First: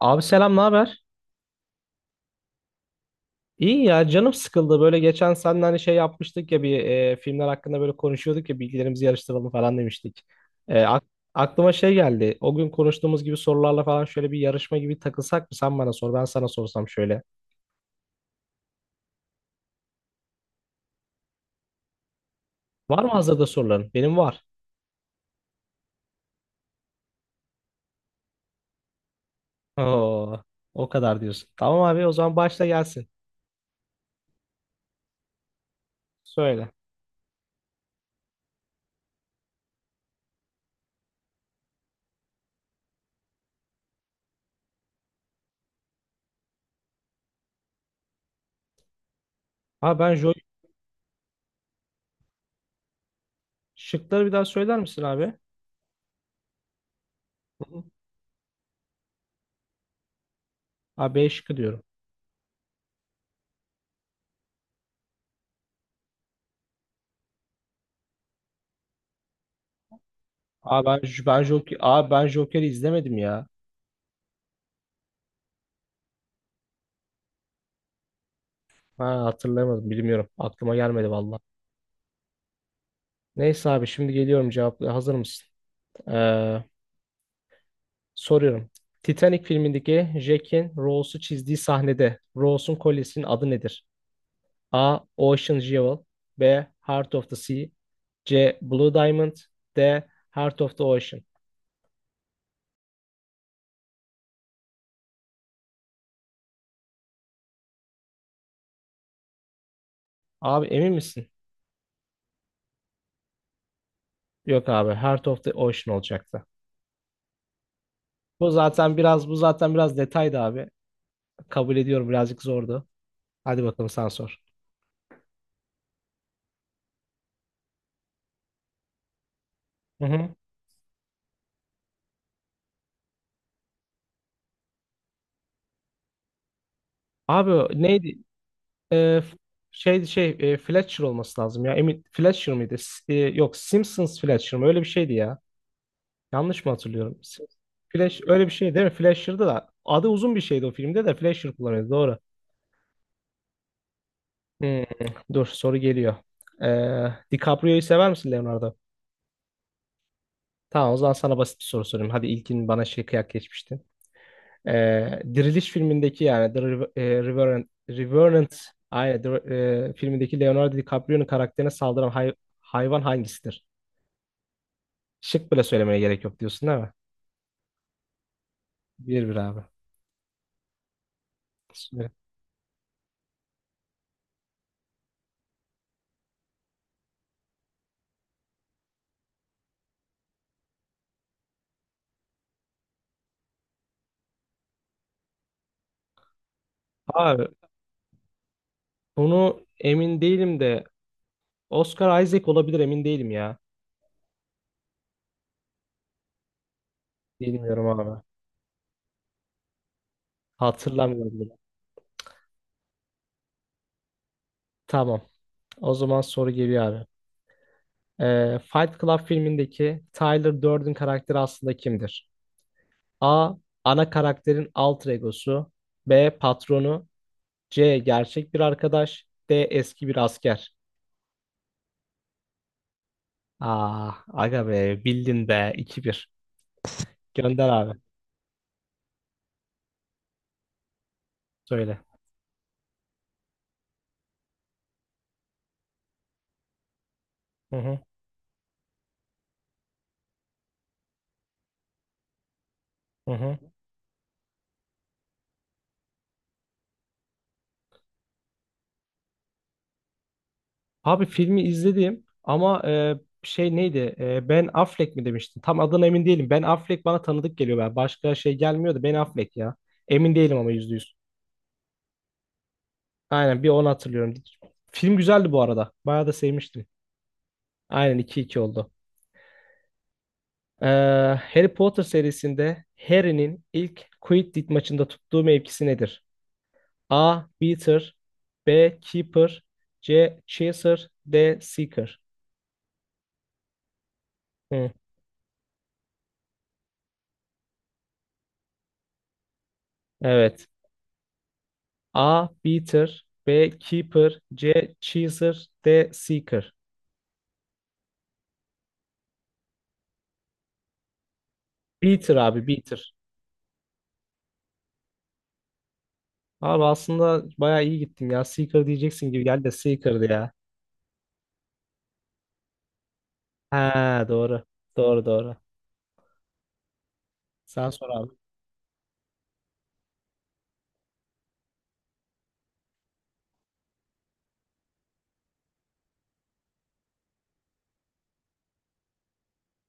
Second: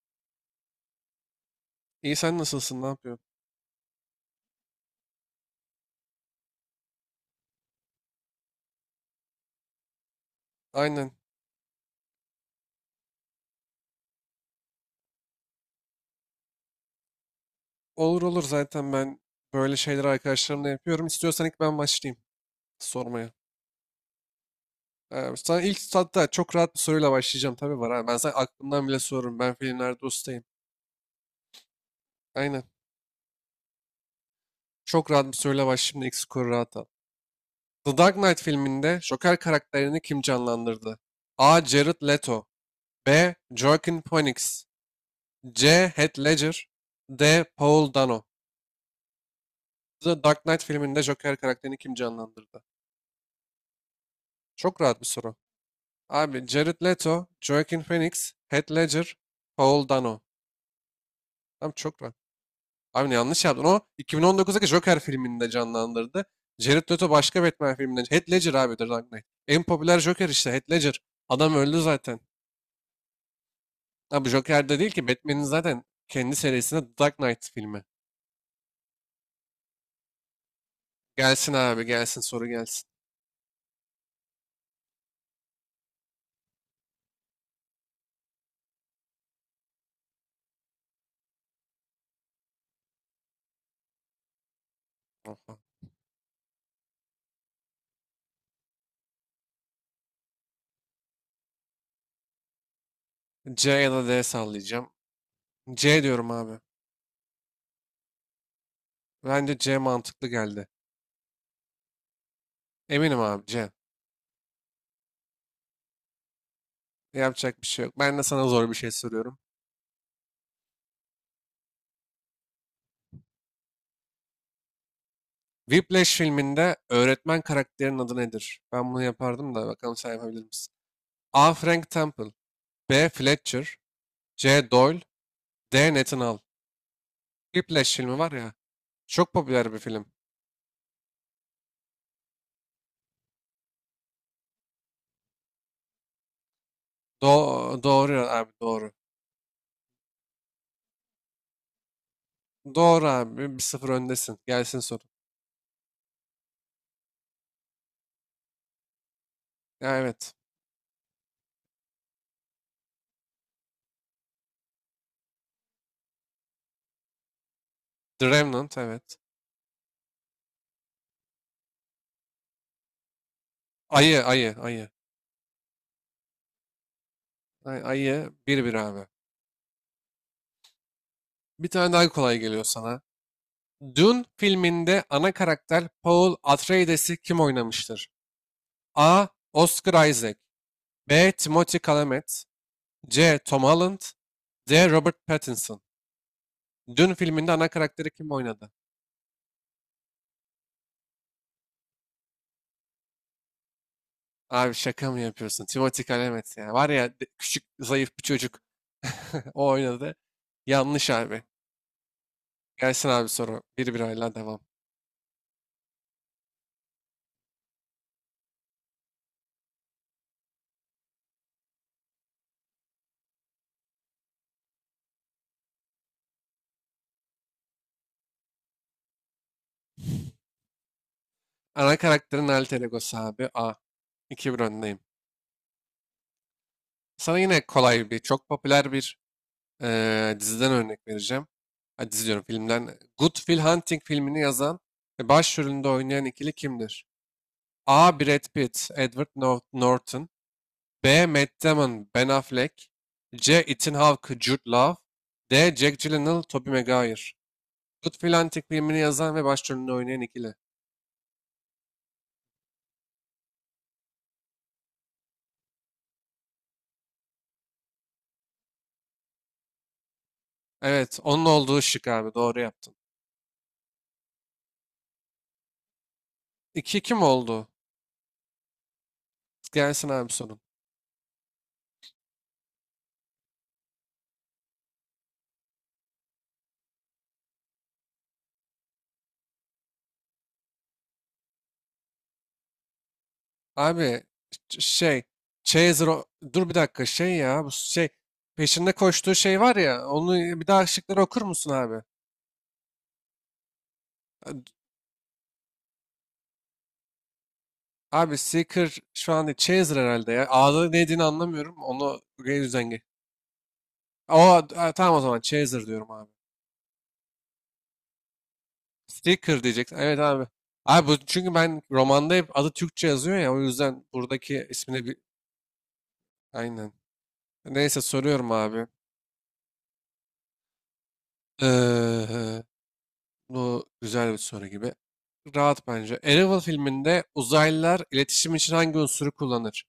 Abi selam, ne haber? İyi sen nasılsın? Ne yapıyorsun? İyi ya canım sıkıldı. Böyle geçen seninle hani şey yapmıştık ya bir filmler hakkında böyle konuşuyorduk ya bilgilerimizi yarıştıralım falan demiştik. E, ak- Aynen. Aklıma şey geldi. O gün konuştuğumuz gibi sorularla falan şöyle bir yarışma gibi takılsak mı? Sen bana sor, ben sana sorsam şöyle. Olur olur, zaten ben böyle şeyleri arkadaşlarımla yapıyorum. İstiyorsan ilk ben başlayayım Var mı sormaya. hazırda soruların? Benim var. Sana ilk, hatta çok rahat bir soruyla başlayacağım, tabii var. Ha. Ben sana aklımdan bile sorurum. Ben filmlerde Oo, ustayım. o kadar diyorsun. Tamam abi, o zaman Aynen. başla gelsin. Çok rahat bir soruyla başlayayım da ilk skoru Söyle. rahat al. The Dark Knight filminde Joker karakterini kim canlandırdı? A. Jared Leto, B. Joaquin Phoenix, C. Heath Ledger, D. Paul Dano. Abi ben The jo, Dark Knight filminde Joker karakterini kim canlandırdı? şıkları bir daha söyler Çok rahat misin bir abi? soru. Abi Jared Leto, Hı Joaquin hı. Phoenix, Heath Ledger, Paul Dano. Abi B şıkkı Tam diyorum. çok var. Abi yanlış yaptın. O 2019'daki Joker filminde canlandırdı. Jared Leto başka Batman filminde. Heath Ledger abi The Dark Knight. En popüler Joker işte Heath Abi ben, Ledger. ben Adam Joker, öldü abi zaten. ben Joker'i izlemedim ya. Abi Joker'de değil ki, Batman'in zaten kendi serisinde The Dark Knight filmi. Ha, hatırlayamadım, bilmiyorum. Aklıma gelmedi valla. Gelsin abi, gelsin soru gelsin. Neyse abi, şimdi geliyorum, cevapla. Hazır mısın? Ee, Soruyorum. Titanic filmindeki Jack'in Rose'u çizdiği sahnede Rose'un kolyesinin adı nedir? A. Aha. Ocean Jewel. B. Heart of the Sea. C. Blue Diamond. D. Heart of the Ocean. C ya da D sallayacağım. C diyorum abi. Bence C mantıklı Abi geldi. emin misin? Eminim abi, C. Yok abi, Heart of the Ocean olacaktı. Yapacak bir şey yok. Ben de sana Bu zor bir şey zaten biraz bu soruyorum. zaten biraz detaydı abi. Kabul ediyorum, birazcık zordu. Hadi bakalım, sen sor. Whiplash filminde öğretmen karakterinin adı nedir? Ben bunu yapardım da bakalım Hı sen hı. yapabilir misin? A. Frank Temple, B. Fletcher, C. Doyle, D. Nathan Hall. Abi Whiplash neydi? filmi var ya. Ee, Çok f- popüler bir film. Fletcher olması lazım ya. Emin Fletcher mıydı? Yok, Simpsons Fletcher mı? Öyle bir şeydi ya. Yanlış mı hatırlıyorum? Do Sim- doğru Flash, öyle abi, bir şey değil mi? doğru. Fletcher'dı da adı, uzun bir şeydi o filmde de Fletcher kullanıyordu. Doğru. Doğru abi. Bir sıfır öndesin. Gelsin Hmm, soru. dur, soru geliyor. DiCaprio'yu sever misin, Leonardo? Ya evet. Tamam, o zaman sana basit bir soru sorayım. Hadi ilkin bana şey, kıyak geçmiştin. Diriliş filmindeki yani The Rev- e, Revenant, The Revenant Remnant, evet. aynen, filmindeki Leonardo DiCaprio'nun karakterine saldıran hayvan hangisidir? Ayı, ayı, ayı. Şık bile söylemeye gerek yok diyorsun, değil mi? Ayı, bir bir abi. Bir bir abi. Bir tane daha Süper. kolay geliyor sana. Dune filminde ana karakter Paul Atreides'i kim oynamıştır? A. Oscar Isaac, B. Timothée Chalamet, C. Tom Holland, D. Robert Pattinson. Dün Abi filminde ana karakteri kim oynadı? bunu emin değilim de Oscar Isaac olabilir, emin değilim ya. Abi şaka mı yapıyorsun? Timothée Chalamet ya. Var ya küçük Bilmiyorum zayıf abi. bir çocuk. O oynadı. Yanlış Hatırlamıyorum abi. bile. Gelsin abi soru. Bir bir oyla devam. Tamam. O zaman soru geliyor abi. Fight Club filmindeki Tyler Durden karakteri aslında kimdir? A. Ana karakterin alter egosu. B. Patronu. C. Gerçek bir arkadaş. D. Eski bir asker. Ana karakterin alter egosu abi. A. Aa, 2 aga bir be, öndeyim. bildin be. 2 bir. Sana yine Gönder abi. kolay bir, çok popüler bir diziden örnek vereceğim. Söyle. Hadi dizi diyorum, filmden. Good Will Hunting filmini yazan ve başrolünde oynayan ikili kimdir? Hı hı. A. Brad Pitt, Edward Norton. B. Matt Damon, Ben Affleck. Hı C. hı. Ethan Hawke, Jude Law. D. Jack Gyllenhaal, Tobey Maguire. Good Antik filmini yazan ve başrolünde oynayan ikili. Abi filmi izledim ama şey neydi? Ben Affleck mi demiştin? Tam adına emin değilim. Ben Affleck bana tanıdık geliyor. Ben. Başka şey gelmiyordu. Ben Affleck ya. Emin değilim ama yüzde yüz. Evet, onun olduğu şık abi. Doğru yaptın. Aynen, bir onu hatırlıyorum. Film güzeldi bu arada. Bayağı da sevmiştim. 2 kim oldu? Aynen, iki iki oldu. Gelsin abi sorun. Ee, Harry Potter serisinde Harry'nin ilk Quidditch maçında tuttuğu mevkisi nedir? A. Beater. B. Keeper. C. Chaser. D. Seeker. Abi ş- Hı, şey, Chaser... Dur bir dakika, şey ya. Bu şey, peşinde koştuğu şey var ya. Onu, bir evet. daha şıkları okur musun abi? A. Beater. B. Keeper. C. Cheeser. D. Seeker. Abi Seeker şu an değil, Chaser herhalde ya. A'da ne dediğini anlamıyorum. Onu Beater o abi, yüzden Beater. O tamam, o zaman Chaser diyorum abi. Abi aslında bayağı iyi gittim ya. Seeker diyeceksin gibi Seeker geldi de diyeceksin. Evet Seeker'dı abi. ya. Abi bu, çünkü ben romanda hep adı Türkçe yazıyor ya, o yüzden Ha doğru. buradaki ismini bir, Doğru doğru. aynen. Sen Neyse, sor abi. soruyorum abi. Ee, Bu güzel bir soru gibi. Rahat, bence. Arrival filminde uzaylılar iletişim için hangi unsuru kullanır?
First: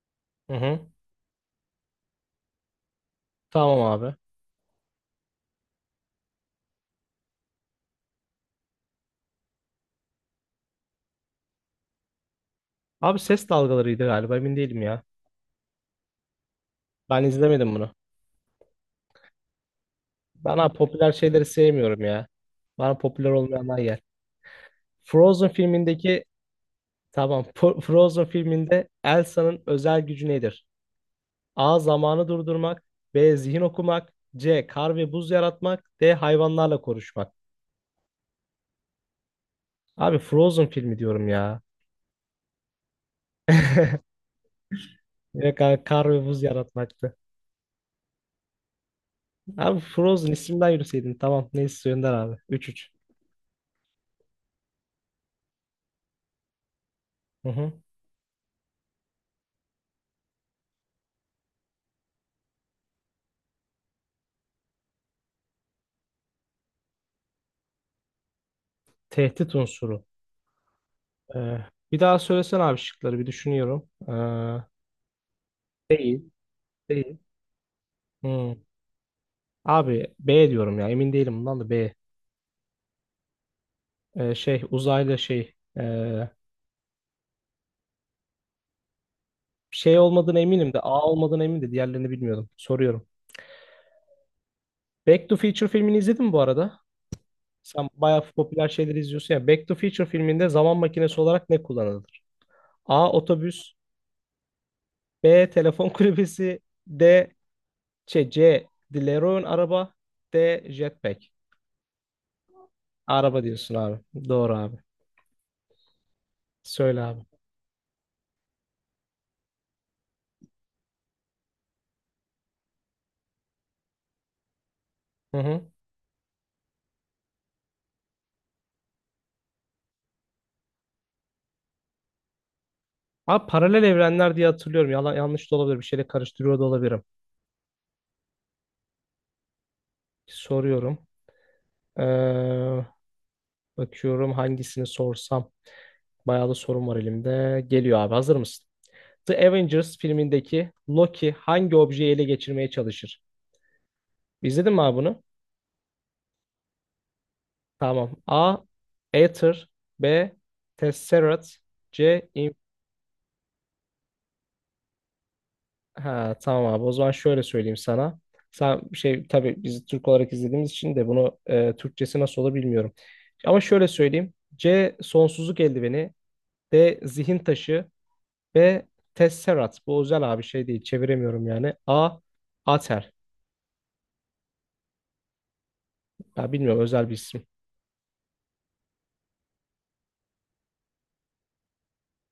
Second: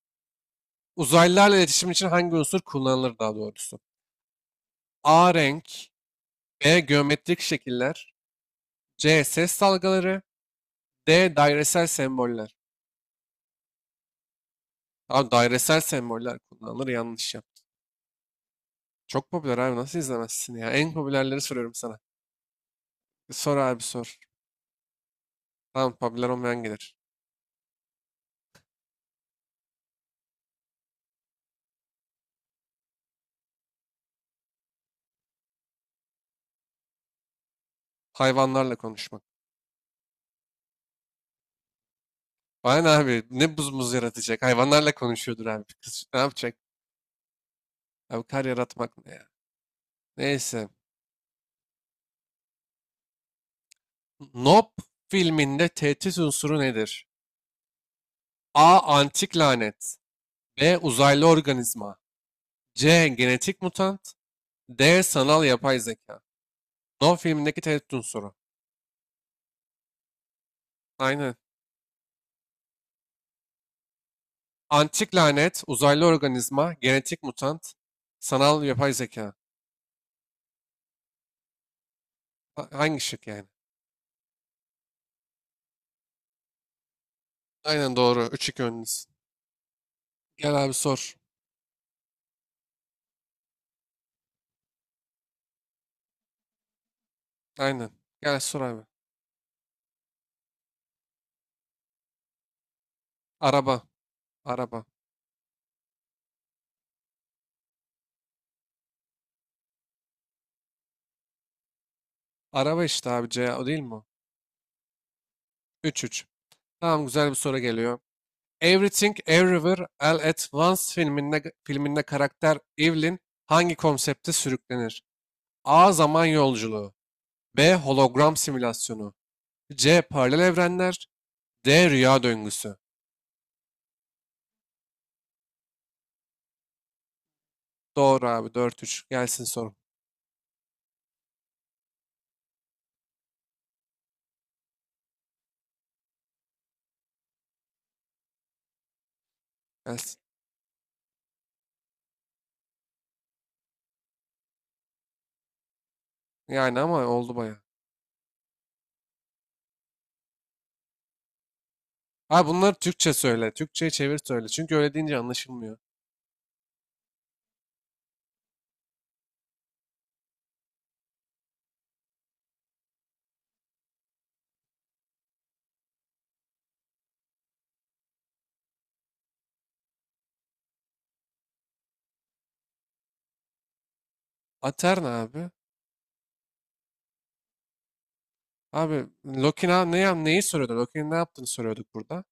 Hı hı. Uzaylılarla iletişim için hangi unsur kullanılır, daha doğrusu? Tamam abi. A renk, B geometrik şekiller, C. Ses dalgaları, D. Dairesel semboller. Abi ses dalgalarıydı galiba, emin değilim ya. Abi dairesel semboller kullanılır, Ben yanlış ya. izlemedim bunu. Çok popüler abi, nasıl izlemezsin Ben ya? abi En popüler popülerleri şeyleri soruyorum sana. sevmiyorum ya. Bana popüler Sor olmayanlar abi yer. sor. Frozen Tamam, filmindeki popüler olmayan gelir. tamam, Frozen filminde Elsa'nın özel gücü nedir? A. Zamanı durdurmak. B. Zihin okumak. C. Kar ve buz yaratmak. D. Hayvanlarla konuşmak. Hayvanlarla konuşmak. Abi Frozen filmi diyorum ya. Bana ne abi, ne buz muz yaratacak? Hayvanlarla konuşuyordur Direkt abi. abi, Kız kar ne ve buz yapacak? yaratmaktı. Abi kar yaratmak ne ya? Abi Frozen Neyse. isminden yürüseydin. Tamam neyse Önder abi. 3-3. Nope filminde tehdit unsuru nedir? Hı hı. A. Antik lanet, B. Uzaylı organizma, C. Genetik mutant, D. Sanal yapay zeka. No filmindeki tehdit unsuru. Tehdit unsuru. Aynen. Ee, Bir daha söylesene abi şıkları, bir düşünüyorum. Antik lanet, uzaylı Değil. organizma, Değil. genetik mutant, Hmm. sanal yapay zeka. Abi B diyorum ya, emin değilim bundan da, B. Hangi şık yani? Şey, uzaylı şey. ee, Aynen, doğru. 3-2 önünüz. Şey olmadığına Gel eminim abi de, A sor. olmadığına eminim de diğerlerini bilmiyordum. Soruyorum. Back to Future filmini izledin mi bu arada? Sen Aynen. bayağı Gel sor popüler abi. şeyleri izliyorsun ya. Back to Future filminde zaman makinesi olarak ne kullanılır? A. Otobüs. Araba. Araba. B. Telefon kulübesi. D. Şey, C. DeLorean araba. D. Jetpack. Araba işte abi, Araba C o diyorsun değil mi? abi. O? Doğru abi. Üç. 3. Söyle Tamam, abi. güzel bir soru geliyor. Everything Everywhere All at Once filminde, filminde karakter Evelyn hangi konsepte sürüklenir? Hı hı. A. Zaman yolculuğu, B. Hologram simülasyonu, C. Paralel evrenler, D rüya döngüsü. Abi paralel evrenler diye hatırlıyorum. Yalan, yanlış da olabilir. Bir şeyle karıştırıyor da olabilirim. Doğru abi, dört üç. Gelsin sorun. Soruyorum. Ee, Bakıyorum hangisini sorsam. Bayağı da sorum var elimde. Geliyor abi, hazır mısın? The Avengers Gelsin. filmindeki Loki hangi objeyi ele geçirmeye çalışır? İzledin mi abi bunu? Yani ama oldu baya. Tamam. A. Aether. B. Tesseract. C. Abi İn-. bunları Türkçe söyle. Türkçe'ye çevir söyle. Çünkü öyle deyince anlaşılmıyor. Ha, tamam abi, o zaman şöyle söyleyeyim sana. Sen şey, tabii biz Türk olarak izlediğimiz için de bunu Türkçesi nasıl olur bilmiyorum. Ama şöyle söyleyeyim. C. Sonsuzluk eldiveni. D. Zihin taşı. B. Tesserat. Bu özel abi, şey değil. Çeviremiyorum yani. A. Ater. Aterna abi. Ya bilmiyorum, özel bir isim. Abi Lokina ne, neyi soruyordu? Loki'nin ne yaptığını soruyorduk burada.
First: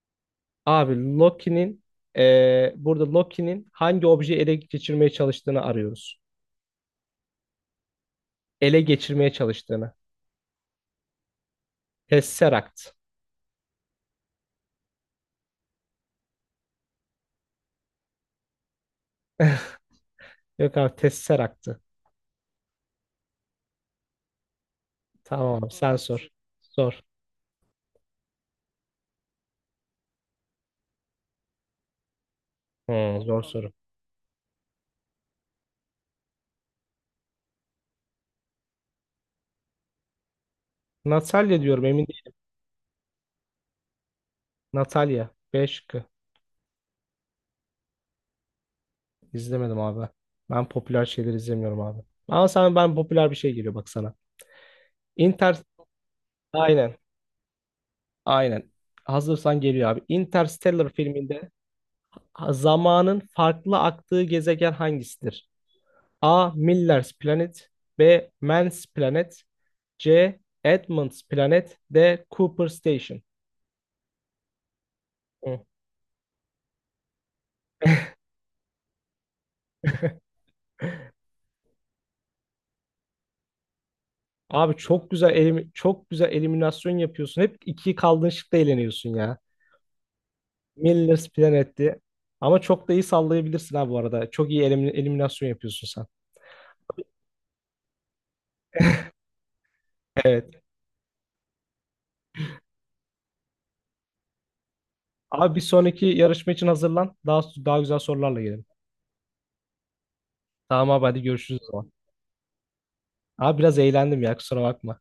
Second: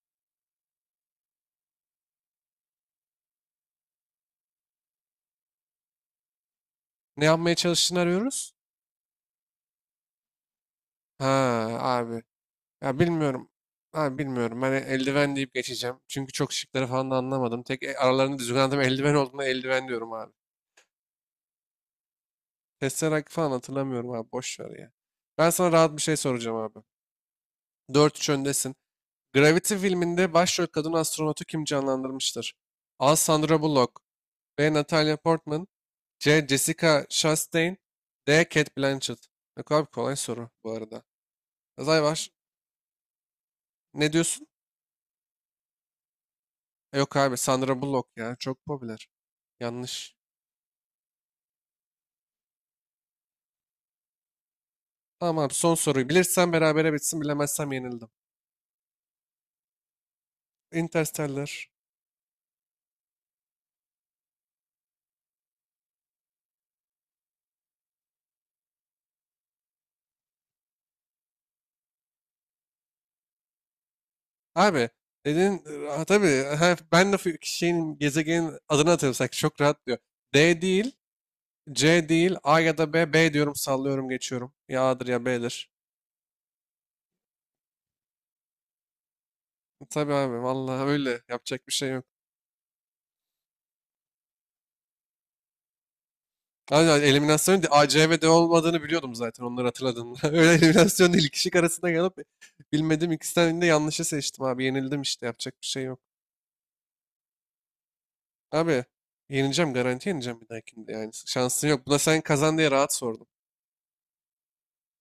Abi Loki'nin burada Loki'nin hangi objeyi ele geçirmeye çalıştığını arıyoruz. Ne yapmaya çalıştığını arıyoruz. Ele geçirmeye çalıştığını. Ha abi. Tesseract. Ya bilmiyorum. Abi bilmiyorum. Ben eldiven deyip geçeceğim. Çünkü çok, şıkları falan da anlamadım. Tek aralarında düzgün anladım. Eldiven olduğuna, eldiven diyorum abi. Yok abi, Tesseract'tı. Tesseract falan hatırlamıyorum abi. Boş ver ya. Ben Tamam sana abi, sen rahat bir şey sor. soracağım abi. Sor. Dört 3 öndesin. Gravity filminde başrol kadın astronotu kim canlandırmıştır? A. Hmm, zor Sandra soru. Bullock, B. Natalia Portman, C. Jessica Chastain, D. Cate Blanchett. Yok abi, kolay soru bu arada. Natalya diyorum, Azay emin var. değilim. Ne diyorsun? Natalya. B şıkkı. Yok abi, Sandra Bullock ya. Çok popüler. İzlemedim abi. Yanlış. Ben popüler şeyleri izlemiyorum abi. Ama sen, ben popüler bir şey geliyor bak sana. Tamam abi, Inter, son soruyu. Bilirsem berabere aynen. bitsin. Bilemezsem yenildim. Aynen. Hazırsan geliyor abi. Interstellar filminde Interstellar. zamanın farklı aktığı gezegen hangisidir? A. Miller's Planet. B. Mann's Planet. C. Edmund's Planet. D. Cooper Station. Abi Hı. dedin ha, tabii ha, ben de şeyin, gezegenin adını hatırlasak çok rahat diyor. D değil. C değil, A ya da B. B diyorum, sallıyorum, geçiyorum. Abi Ya A'dır çok ya güzel B'dir. elim, çok güzel eliminasyon yapıyorsun. Hep iki kaldığın şıkta eğleniyorsun ya. Tabii abi, vallahi öyle. Miller's Yapacak bir şey Planet'ti. yok. Ama çok da iyi sallayabilirsin ha bu arada. Çok iyi eliminasyon yapıyorsun sen. Abi eliminasyonun A, C ve D olmadığını biliyordum zaten, onları hatırladığımda. Öyle Evet. eliminasyon değil. İki şık arasında kalıp bilmedim, ikisinden de yanlışı seçtim abi. Yenildim işte, Abi bir yapacak bir şey yok. sonraki yarışma için hazırlan. Daha güzel sorularla gelelim. Abi yenileceğim, garanti yenileceğim bir Tamam dahakinde abi, yani. hadi görüşürüz o Şansın yok. zaman. Buna sen kazan diye rahat sordum. Abi biraz eğlendim ya, kusura bakma.